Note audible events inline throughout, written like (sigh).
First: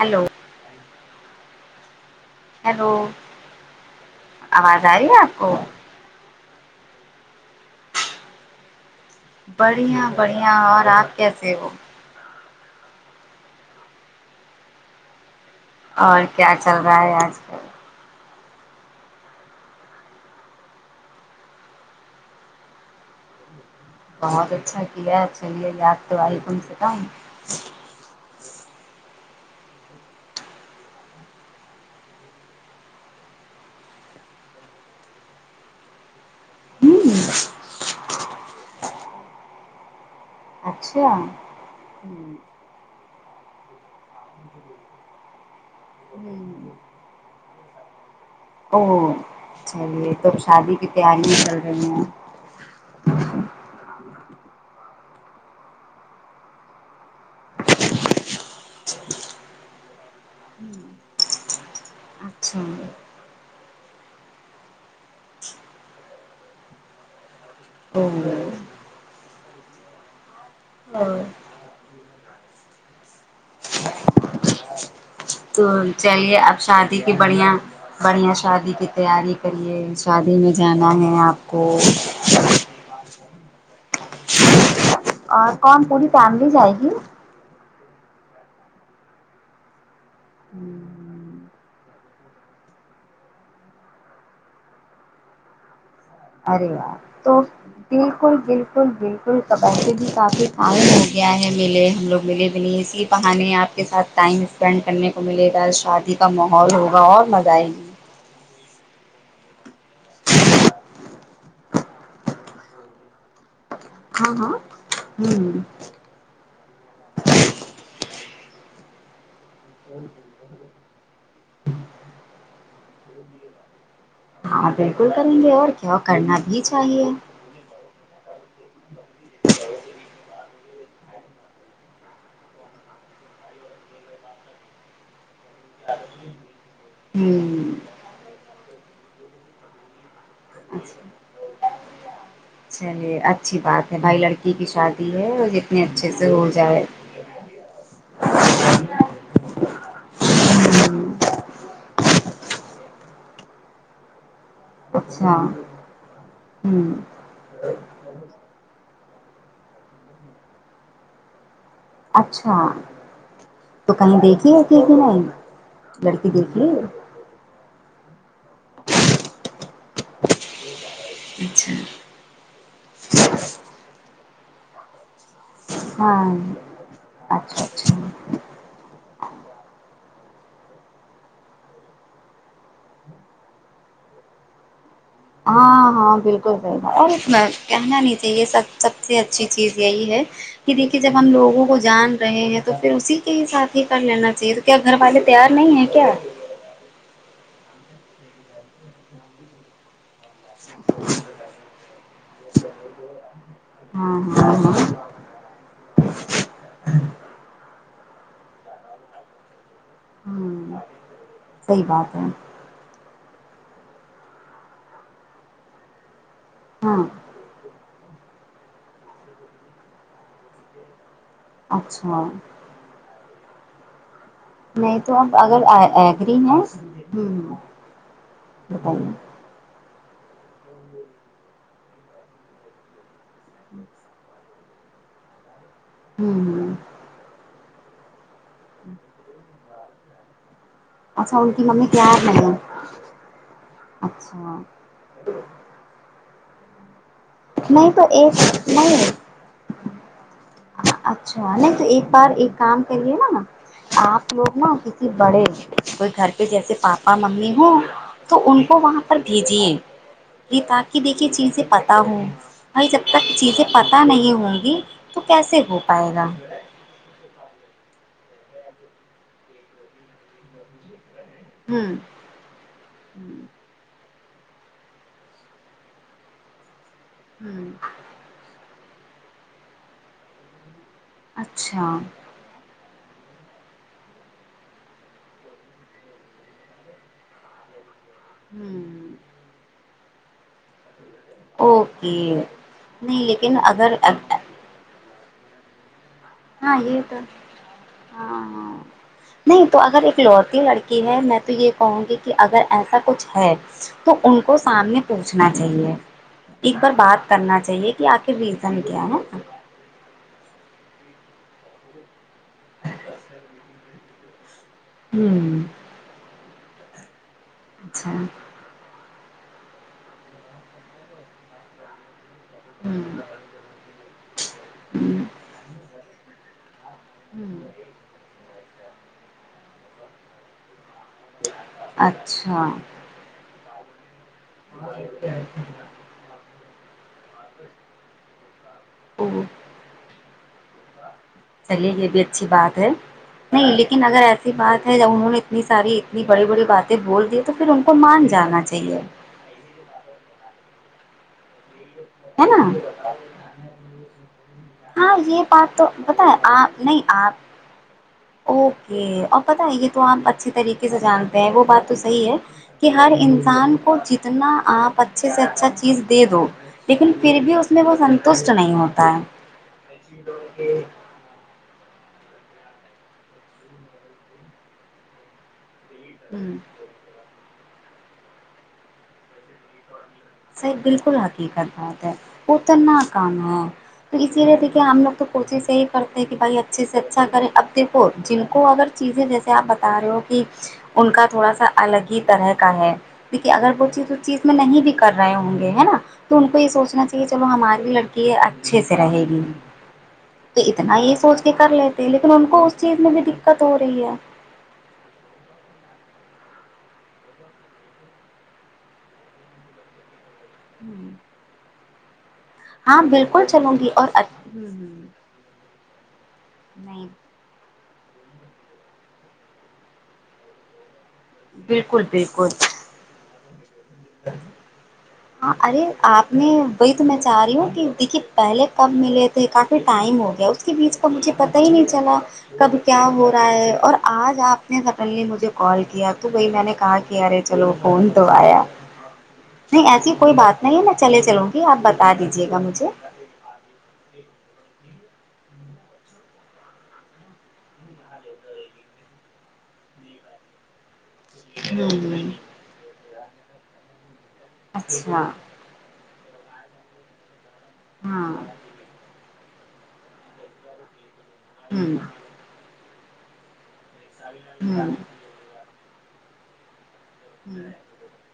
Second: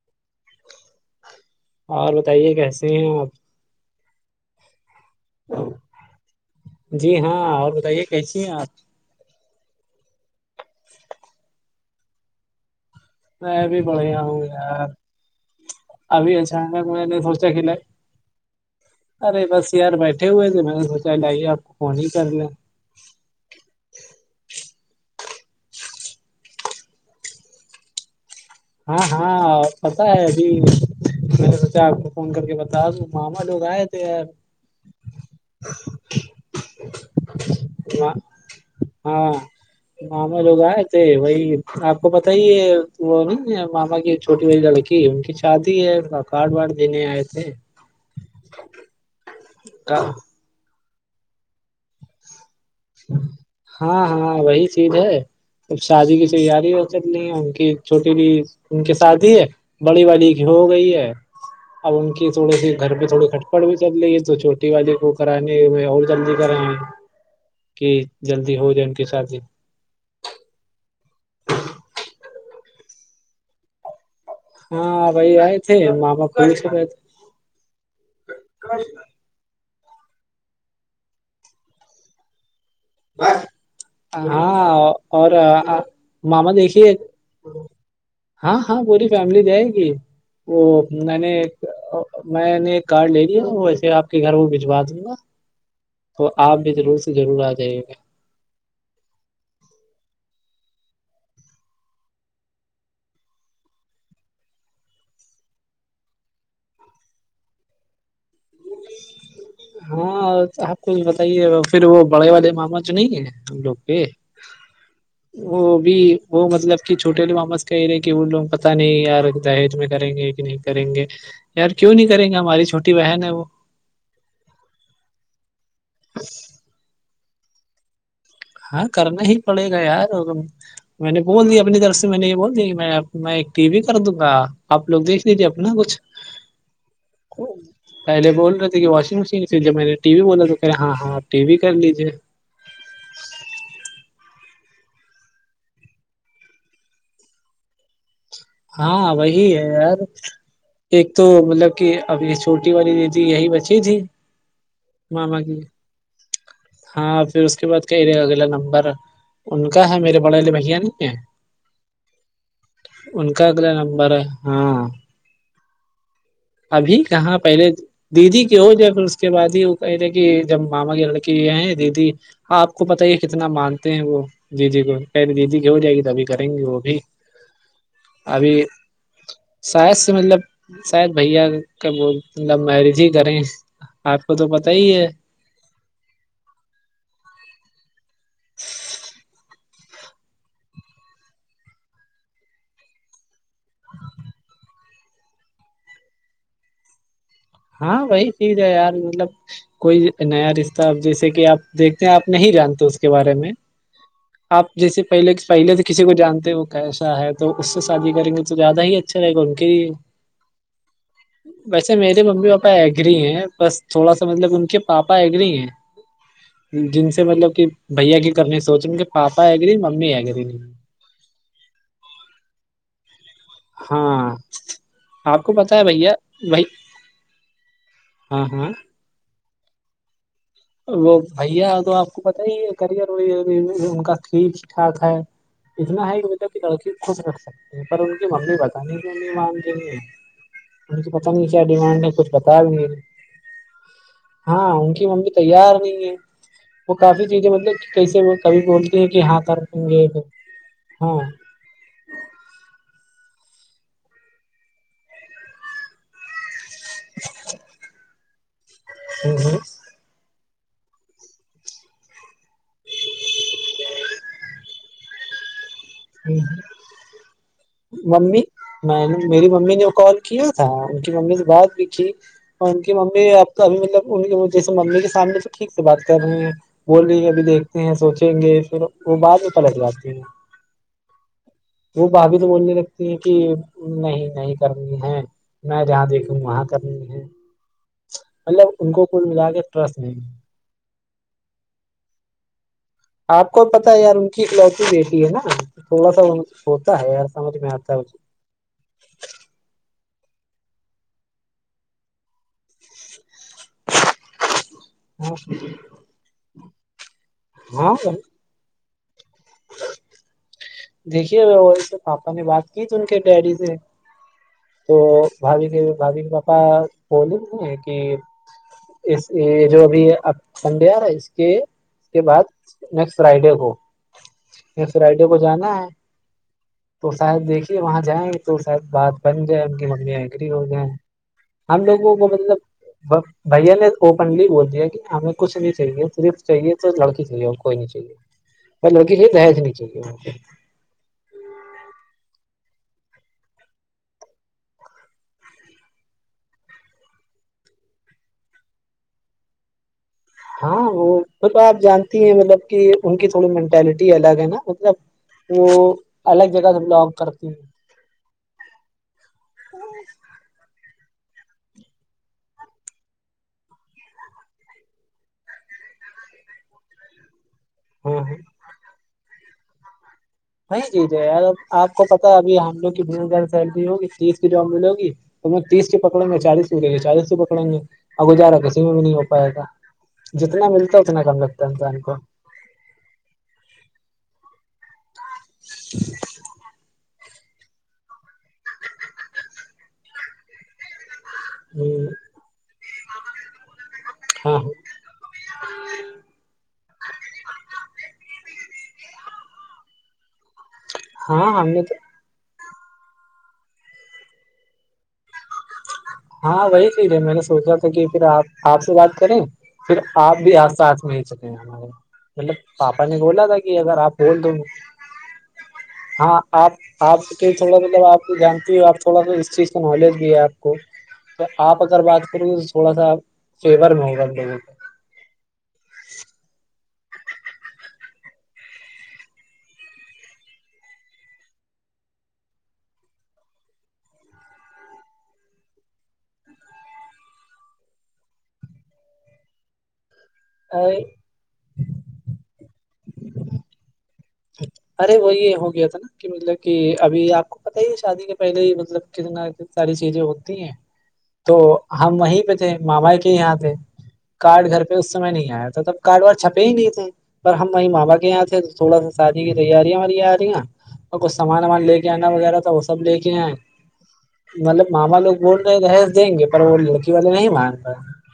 hello اور بتائیے کیسے ہیلو ہیں آپ آواز آ رہی ہے کو جی ہاں اور بتائیے کیسی ہیں آپ بڑھیا بڑھیا اور آپ کیسے ہو میں بھی بڑھیا ہوں یار اور ابھی کیا اچھا چل م رہا ہے نے آج سوچا کل ارے بس یار بیٹھے ہوئے تھے میں نے سوچا لائیے آپ کو فون ہی کر لیں بہت اچھا قلع چلیے یاد تو آئی کم سے کم ہاں ہاں پتا ہے ابھی میں نے سوچا آپ کو فون کر کے بتا ماما لوگ آئے تھے یار ہ ہاں ماما لوگ آئے اچھا تھے وہی آپ کو پت ہوں ہی یہ وہ نا ماما کی چھوٹی بی لڑکی ان کی شادی ہے کارڈ ہوں وارڈ دینے آئے تھے او کا- چلیے تو شادی کی تیاری میں چل رہی ہیں ہاں ہاں وہی چیز ہے ا شادی کی تیاری ہو کر لی ہیں ان کی چھوٹی بھی ان کی شادی ہے بڑی والی کی ہو گئی ہے اب ان کی تھوڑی اچھا سی گھر پہ تھوڑی کھٹپٹ بھی چل رہی ہے تو چوٹی والی کو کرانے میں اور جلدی کریں کہ او جلدی ہو جائے ان کے ساتھ ہی ہاں ہاں وہی آئے تو تھے ماما چلیے اب پوچھ رہے شادی تھے کی بڑیا بڑھیا شادی کی تیاری کرے شادی میں جانا ہے آپ کو ہاں اور کون پوری ماما فیملی جائے دیکھیے گی ہاں ہاں پوری فیملی جائے گی وہ میں نے میں نے ایک کارڈ لے لیا تو ویسے آپ کے گھر وہ بھجوا دوں گا تو آپ ارے بھی واہ ضرور سے تو ضرور آ جائے گے بالکل بالکل بالکل قبی بھی کافی ٹائم ہو گیا ہے ملے ہم لوگ ملے بھی نہیں اس لیے پہانے آپ کے ساتھ ٹائم اسپینڈ کرنے کو ملے گا شادی کا ماحول ہوگا اور مزہ آئے گی ہاں آپ کو بتائیے پھر وہ بڑے والے معاما جو نہیں ہے ہم لوگ ہاں ہاں ہوں وہ بھی وہ مطلب کہ چھوٹے لوامس کہ ہی رہے کہ وہ لوگ پت نہیں یار دہج میں کریں گے کہ نہیں کریں گے یار کیوں نہیں کریں گا ہماری چھوٹی بہن ہے وہ ہاں بالکل کریں گے اور کیا کرنا بھی چاہیے ہاں کرنا ہی پڑے گا یارو میں نے بول دییا اپنی طرف سے میں نے یہ بول دییا کہ میں میں ایک ٹی وی کر دوں گا آپ لوگ دیکھ لیجیے اپنا کچھ ہاں ہوں (unintelligible) پہلے بول رہے تھے کہ واشنگ مشین سے جب میں نے ٹی وی بولا تو کہہے ہاں اچھا ہاں ٹی وی کر لیجیے یہ اچھی بات ہے بھائی لڑکی کی شادی ہے اور جتنے اچھے سے ہو جائے ہاں وہی ہے یار ایک ہوں، تو مطلب کہ ابھی چھوٹی والی د تی یہی بچی تھی اچھا ماما کی ہ ہاں پھر اس کے بعد کہے اگلا نمبر ان کا ہے میرے بڑے والے بھیا نہیں ہیں اچھا کا اگلا تو نمبر کہیں ہے دیکھیے کہ ہاں ہی نہیں لڑکی دیکھیھی ابھی کہاں پہلے دیدی کے ہو جیا پھر اس کے بعد ہی وہ کہ تھے کہ جب ماما کی لڑکی کہ اچھا ہے دیدی ہاں آپ کو پت ہے کتنا مانتے ہیں وہ جی جی پہلے دیدی کہ ہو جائے گی تبھی ہاں کریں گے وہ بھی اچھا اچھا ابھی شاید سے مطلب شاید بھیا کا ب مطلب میرج ہی کریں آپ کو تو پتا ہی ہے ہاں ہاں بالکل صی گ اور اس میں کہنا نہیں چاہیے سب سب سے اچھی چیز یہی ہے کہ دیکھیے جب ہم لوگوں کو جان رہے ہیں تو پھر اسی کے ہی ساتھ ہی کر لینا چاہیے تو کیا گھر والہے تیار نہیں ہے کیا ہاں وہی ٹھھ ہے یار مطلب کوئی نیا رشتہ جیسے کہ آپ دیکھتے ہیں آپ نہیں جانتے اس کے بارے میں ہاں (unintelligible) آپ جیسے پہلے پہلے سے کسی کو جانتے وہ کیسا ہے تو اس سے شادی کریں گے تو زیادہ ہی اچا اچھاے گنکری (unintelligible) ہوں (unintelligible) ویسے میری (unintelligible) پاپا ایگری ہے بس تھوڑا سا مطلب ان کے پاپا ایگری ہیں ہاں جن سے مطلب کہ بھیا کی کرنے سوچ رہ ان کہ پاپا ہے گریی ممی ہے گری نہیں اچھا ہاں نہیں تو اب آپ کو اگر پتا ہے بھیا ایگری ہیں بھائی ہ ہاں ہاں وہ بھیا تو آپ کو پتا ہی ہے کرئر ان کا کھیل ھاک ہے اتنا ہ کہ ہوں بیٹا کی ہوں لڑکی خوش کرکھ سکتے ہیں پر ان کی ممی بتانے کی ان مانتی نہیں ہے م تو پتا اچھا نہیں ان کیا کی ممی ڈیمانڈ ہے تیار کچھ پتا بھی نہیں اچھا ہاں ان کی ممی بھی تیار نہیں ہے وہ کافی چیزیں مطلب نہیں تو کیسے کبھی ایک بولتی ہیں نہیں کہ ہاں کر ج (unintelligible) اچھا نہیں تو ایک بار کام کریے نا نا آپ لوگ نا کسی بڑے کوئی گھر پہ جیسے پاپا ممی ہوں تو ان کو وہاں پر بھیجیے ریتا کیی دیکھی چیزیں پتہ ہوں بھائی جب تک چیزیں پتہ نہیں ہوں گی تو کیسے م پائے گ (unintelligible) ہ (inaudible) ممی میں نے میری ممی نے کال کیا تھا ان کی ممی سے بات بھی ہوں کی اور ان کی ممی اب تو ابھی مطلب ان کی جیسے ممی کے سامنے تو ٹھیک سے بات کر رہی ہیں بول رہی ہے ابھی ہوں دیکھتے ہیں سوچیں گے پھر وہ بعد میں پلت جاتے ہیں اچھا وہ بھاابھی تو بولنے لگتی ہیں کہ نہیں نہیں کرنی ہے میں جہاں دیکھوں وہاں کرنی ہے مطلب ان ہوں کو کل ملا کے ٹرسٹ نہیں اوکے نہیں لیکن اگر چک لوتی بیٹی ہے نا تھوڑا ہاں ہوتا یہ ہے تو ہ س مجھ میں آتا ہو ہاں ہاں نہیں تو اگر ایک لوتی لڑکی ہے میں تو یہ کہوں گی کہ اگر ایسا کچھ ہے تو ان کو سامنے پوچھنا چاہیے ایک بار بات کرنا چاہیے ہاں کہ ہاں آخ ریزن کیا ہے دیکھیے وی سے پاپا نے بات کی تھی ان کے ڈیڈی سے تو ہوں بھھی کے بھبھی کے پاپا بولے کہ اچھا اس یہ جو ابھی ہے سڈیا اس کے (unintelligible) اس کے بعد ہوں نیکسٹ فرائیڈے کو نیکسٹ ہوں فرائیڈے کو جانا ہے تو شاید دیکھیے وہاں جائیں گے تو شاید بات بن گئے ان کی ممی اگری ہو گئے ہم لوگوں کو مطلب اچھا بھیا نے اوپنلی بول دیا کہ ہمیں کچھ نہیں چاہیے صرف چاہیے تو لڑکی چاہیے ہم کوئی نہیں چاہیے بائی لڑکی او چاہیےج نہیں چاہیے ہم کو چلیے یہ بھی اچھی بات ہے نہیں لیکن اگر ایسی بات ہے جب انہوں نے اتنی ساری اتنی بڑی بڑی باتیں بول دی تو پھر ان کو مان جانا چاہیے ہاں وہ م تو آپ جانتی ہیں ہے مطلب نا کہ ان کی تھوڑی مینٹلٹی الگ ہے نا مطلب ہاں یہ وہ بات تو پتہ ہے الگ جگہ سے آپ نہیں بلانگ آپ کرتی ہیں اوکے اور پتہ ہے یہ تو آپ اچھے طریقے سے جانتے ہیں وہ بات تو صحیح ہے کہ ہر انسان کو جتنا آپ اچھے سے اچھا چیز دے دو لیکن پھر بھی اس میں وہ ہاں ہاں سنتوشٹ نہیں ہوتا ہے وہی چیز ہے یار آپ کو پتا ہے ابھی ہم لوگ کی بھیڑ گھر سیلری ہوگی چیز کی جواب ملے گی تو میں تیس کے پکڑیں گے ہے ہ چالیس کو لے گے چالیس سے پکڑیں گے ا گزارا کسی میں نہیں ہو پائے گا جتنا ملتا ہے اتنا کم لگتا ہے انسان کو اتنا کام ہے تو اسی لیے دیکھیے ہم لوگ تو کوشش یہی کرتے ہیں کہ بھائی اچھے سے اچھا کریں اب دیکھو جن کو اگر چیزیں جیسے آپ بتا رہے ہو کہ ان کا تھوڑا سا الگ ہی طرح کا ہے لیکن اگر وہ چیز اس چیز میں ہاں نہیں کر رہے ہوں گے ہے نا تو ان کو یہ سوچنا چاہیے چلو ہماری لڑکی اچھے سے رہے گی (inaudible) تو اتنا ہی سوچ ہاں کے ہم کر نے تو لیتے لیکن ان کو اس چیز میں بھی دقت ہو رہی ہے ہاں وہی پ رہے میں نے سوچا تھا کہ پھر آپ آپ سے بات کریں پھر آپ بھی آاتھ مل سکے ہیں ہمارے مطلب ہاں پاپا نے بالکل بولا تھا چلوں کہ گی اگر اور آپ اچ- بول دو گ ہوں- ہوں، ہاں آج نہیں آج تھوڑا سلب آپ کو جانتی ہو آپ تھوڑا سا اس چیز کا نالج بھی ہے آپ کو تو آپ اگر بالکل بات کرو بالکل گے تو تھوڑا سا فیور میں ہوگا لوگوں کا ہاں ارے آپ نے وہی تو میں چاہ رہی ہوں کہ دیکھیے پہلے کب ملے کافی ٹائم ہو گیا اس کے بیچ کا مجھے پتہ ہی نہیں چلا کب کیا ہو رہا ہے اور آج آپ نے سڈنلی مجھے کال کیا تو وہی میں نے کہا کہ کہ یارے چلو فون تو آیا نہیں ایسی کوئی بات نہیں ہے میں چلے چلوں گی آپ بتا دیجیے گا مجھے ارے وہی ہو گیا تھا نا کہ مطلب کہ ابھی آپ کو پت ہی ہے شادی کے پہلے ہی مطلب کتناتنا ساری چیزیں ہوتی ہیں تو ہم ہوں وہیں پہ تھے ماما کے یہاں تھے کارڈ گھر پہ اس اچھا سمے نہیں آیا تھا تب کارڈ وار چھپے ہی نہیں تھے پر ہم وہیں ماںابا ہاں کے یہاں تھے تو تھوڑا سا شادی کی تیاریاں وییا آ رہی ہیں اور کچھ سامان وامان ہوں لے کے آنا وغیرہ تو وہ سب لے کے آئیں مطلب ہوں ماما لوگ بولنے رہس دیں گے پر وہ لڑکی والے نہیں ہوں وہاں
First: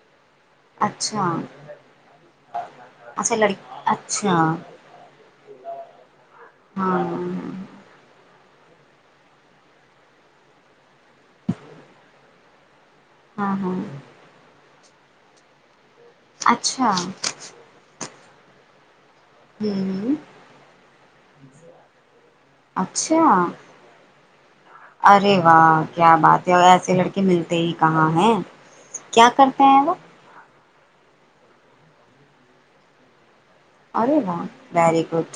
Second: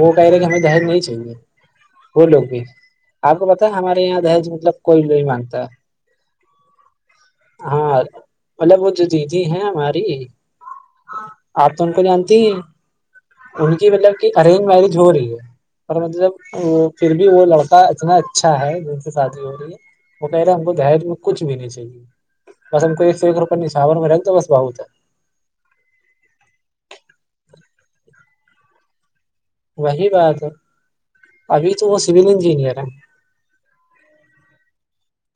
وہ کہہ رہے کہ ہمیں دہر نہیں اچھا چاہیے وہ لوگ بھی اچھا آپ کو پت ہے لڑکی ہمارے یہاں اچھا دہج مطلب کوئی نہیں مانتا ہاں ہاں مطلب وہ جو دیدی ہیں ہماری آ تون کو جتی ہاں ان ہاں کی مطلب کہ ارینج میرج ہو رہی ہے پر مطلب وہ اچھا پھر بھی وہ لڑک کا اتنا اچھا ہے دن سے شادی ہو رہی ہے ہوں کہے ہم کو دہج میں کچ بھی نہیں چاہیے بس ہم کو ایک اچھا سو ایک روپے نشاور میں رکھ دو بس بہت ہے ارے واہ کیا بات ہے ایسے لڑکے ملتے ہی کہاں ہیں کیا کر وہی بات ہے ابھی تو وہ سول انجینئر ہے ارے وا ویری گڈ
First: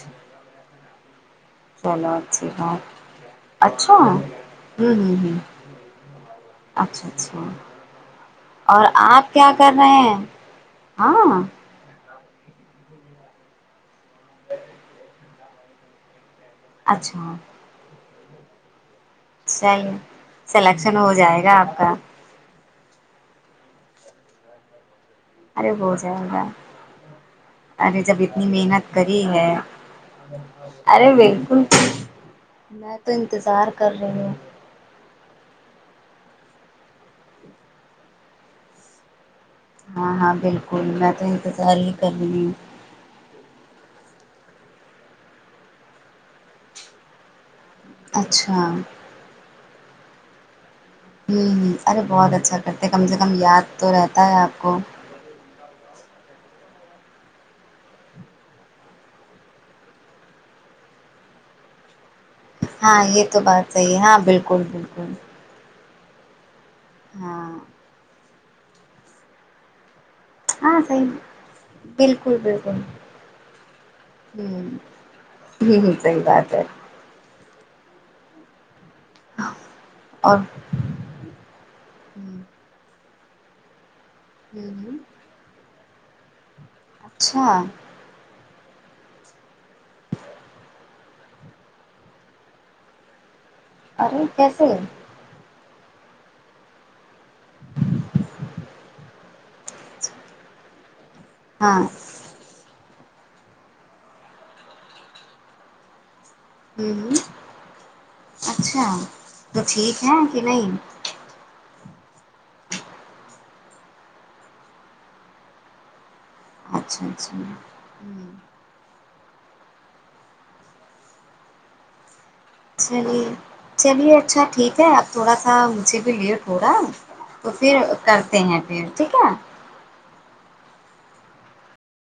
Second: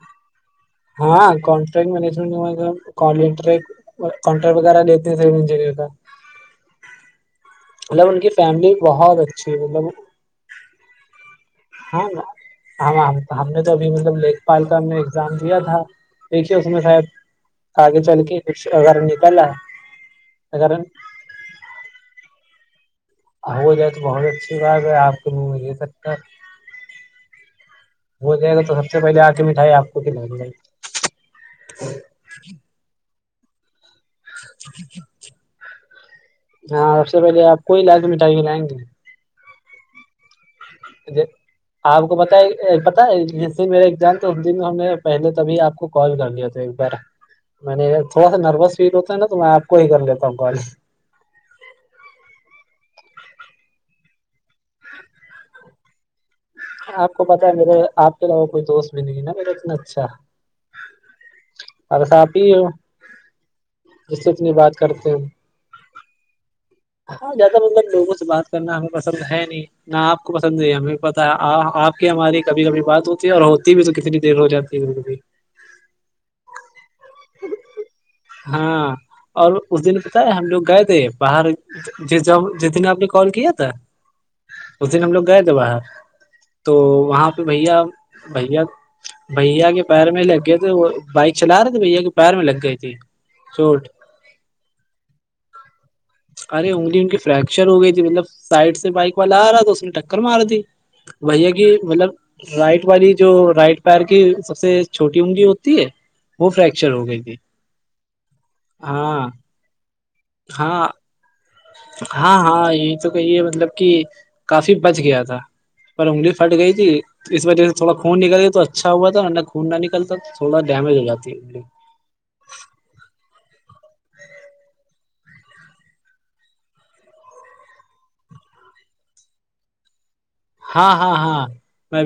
ہاں کانٹریکٹ چلو اچھی مینجمنٹالٹر بات اچھا ہوں کانٹرٹ وغیرہ دیتے ہوں س ہوں ان کا اچھا اچھا مطلب ان کی فیملی اور بہت آپ کیا اچھی ہے، کر مطلب رہے ہیں ہاں ہاں ن ہاں ہم نے تو ابھی مطلب لیک پال کا ہم نے ایگزام دیا تھا دیکھیے اس میں شاید اچھا آگے چل کے کچھ اگر نکل رہا چلیے ہے اگر سلیکشن ہو جائے گا آپ کا ہو جائے تو بہت اچھی بات ہے آپ کے م ارے میںے ہو تکتا ہے جائے گا ارے جب اتنی جائے گا تو محنت سب سے کری پہلے آ کے مٹھائی آپ کو کھلائیں گ گے ارے بالکل میں تو انتظار کر رہی ہوں ہاں سب سے پہلے آپ کوئی علا کے مٹھائی ملائیں گے ہاں ہاں بالکل میں تو انتظار ہی آپ کر کو پت رہی ہوں پت ج میرے ایگزام تو اس دن ہم نے پہلے تبھی آپ کو کال کر لیا تھا ایک بار میں نے تھوڑا سا نروس اچھا فیل ہوتا ہے نا تو میں آپ کو ہی کر لیتا ہوں کال ہوں ہوں ارے بہت اچھا کرتے ہیں کم سے کم یاد تو رہتا ہے آپ کو آپ کو پتاہ ہے میرے آپ کے علاوہ کوئی دوست بھی نہیں ہے نا میرا اتنا اچھا ہے بس آپ ہی ہو ہاں یہ تو بات صحیح ہے ہاں جس سے اتنی بالکل بات کرتے بالکل ہو ہاں زیادہ مطب لوگوں سے بات کرنا ہمیں پسند ہے نہیں نہ آپ کو پسند نہیں ہے ہاں ہمیں صحیح پتہ ہے آپ کی بالکل ہماری کبھی بالکل کبھی بات ہوتی ہے اور ہوتی بھی تو کتنی دیر ہو ہوں جاتی ہے بک بھی ہ ہ صحی بات ہے ہاں اور اس دن پتا ہے اور ہم لوگ گئے تھے باہر ج ہوں جس دن آپ نے کال کیا تھا ہوں اس ہوں دن ہم لوگ گئے تھے باہر تو وہاں پہ اچھا بھیا بھیا بھیا کے پیر میں لگ گئے تھے وہ بائک چلا رہے تھے بھیا کے پیر میں لگ گئے تھی چوٹ ارے کیسے ارے انگلی ان کی فریکچر ہو گئی تھی مطلب سائڈ سے بائک والا آ رہا تھا اس نے ٹکر مار دیھی وہی ہے کہ ہاں مطلب رائٹ والی جو رائٹ پیر کی سب سے چھوٹی عونگی ہوتی ہے وہ فریکچر ہوں ہو ہوں گئی تھی اچھا ہاں تو ٹھیک ہے کہ نہیں ہاں ہاں ہاں یہ تو کہی ہے مطلب کہ کافی بچ گیا تھا پر انگلی پھٹ گئی تھی اچھا تو اچھا اس وجہ سے تھوڑا خون ہوں نکل گ تو اچھا ہوا تھا نہ خون نہ نکلتا تو تھوڑا ڈیمیج ہو جاتی چلیے چلیے اچھا ٹھیک ہے اب تھوڑا سا مجھے بھی لیٹ ہو رہا ہے تو پھر کرتے ہیں پھر ٹھیک ہے ہاں ہاں ہاں میں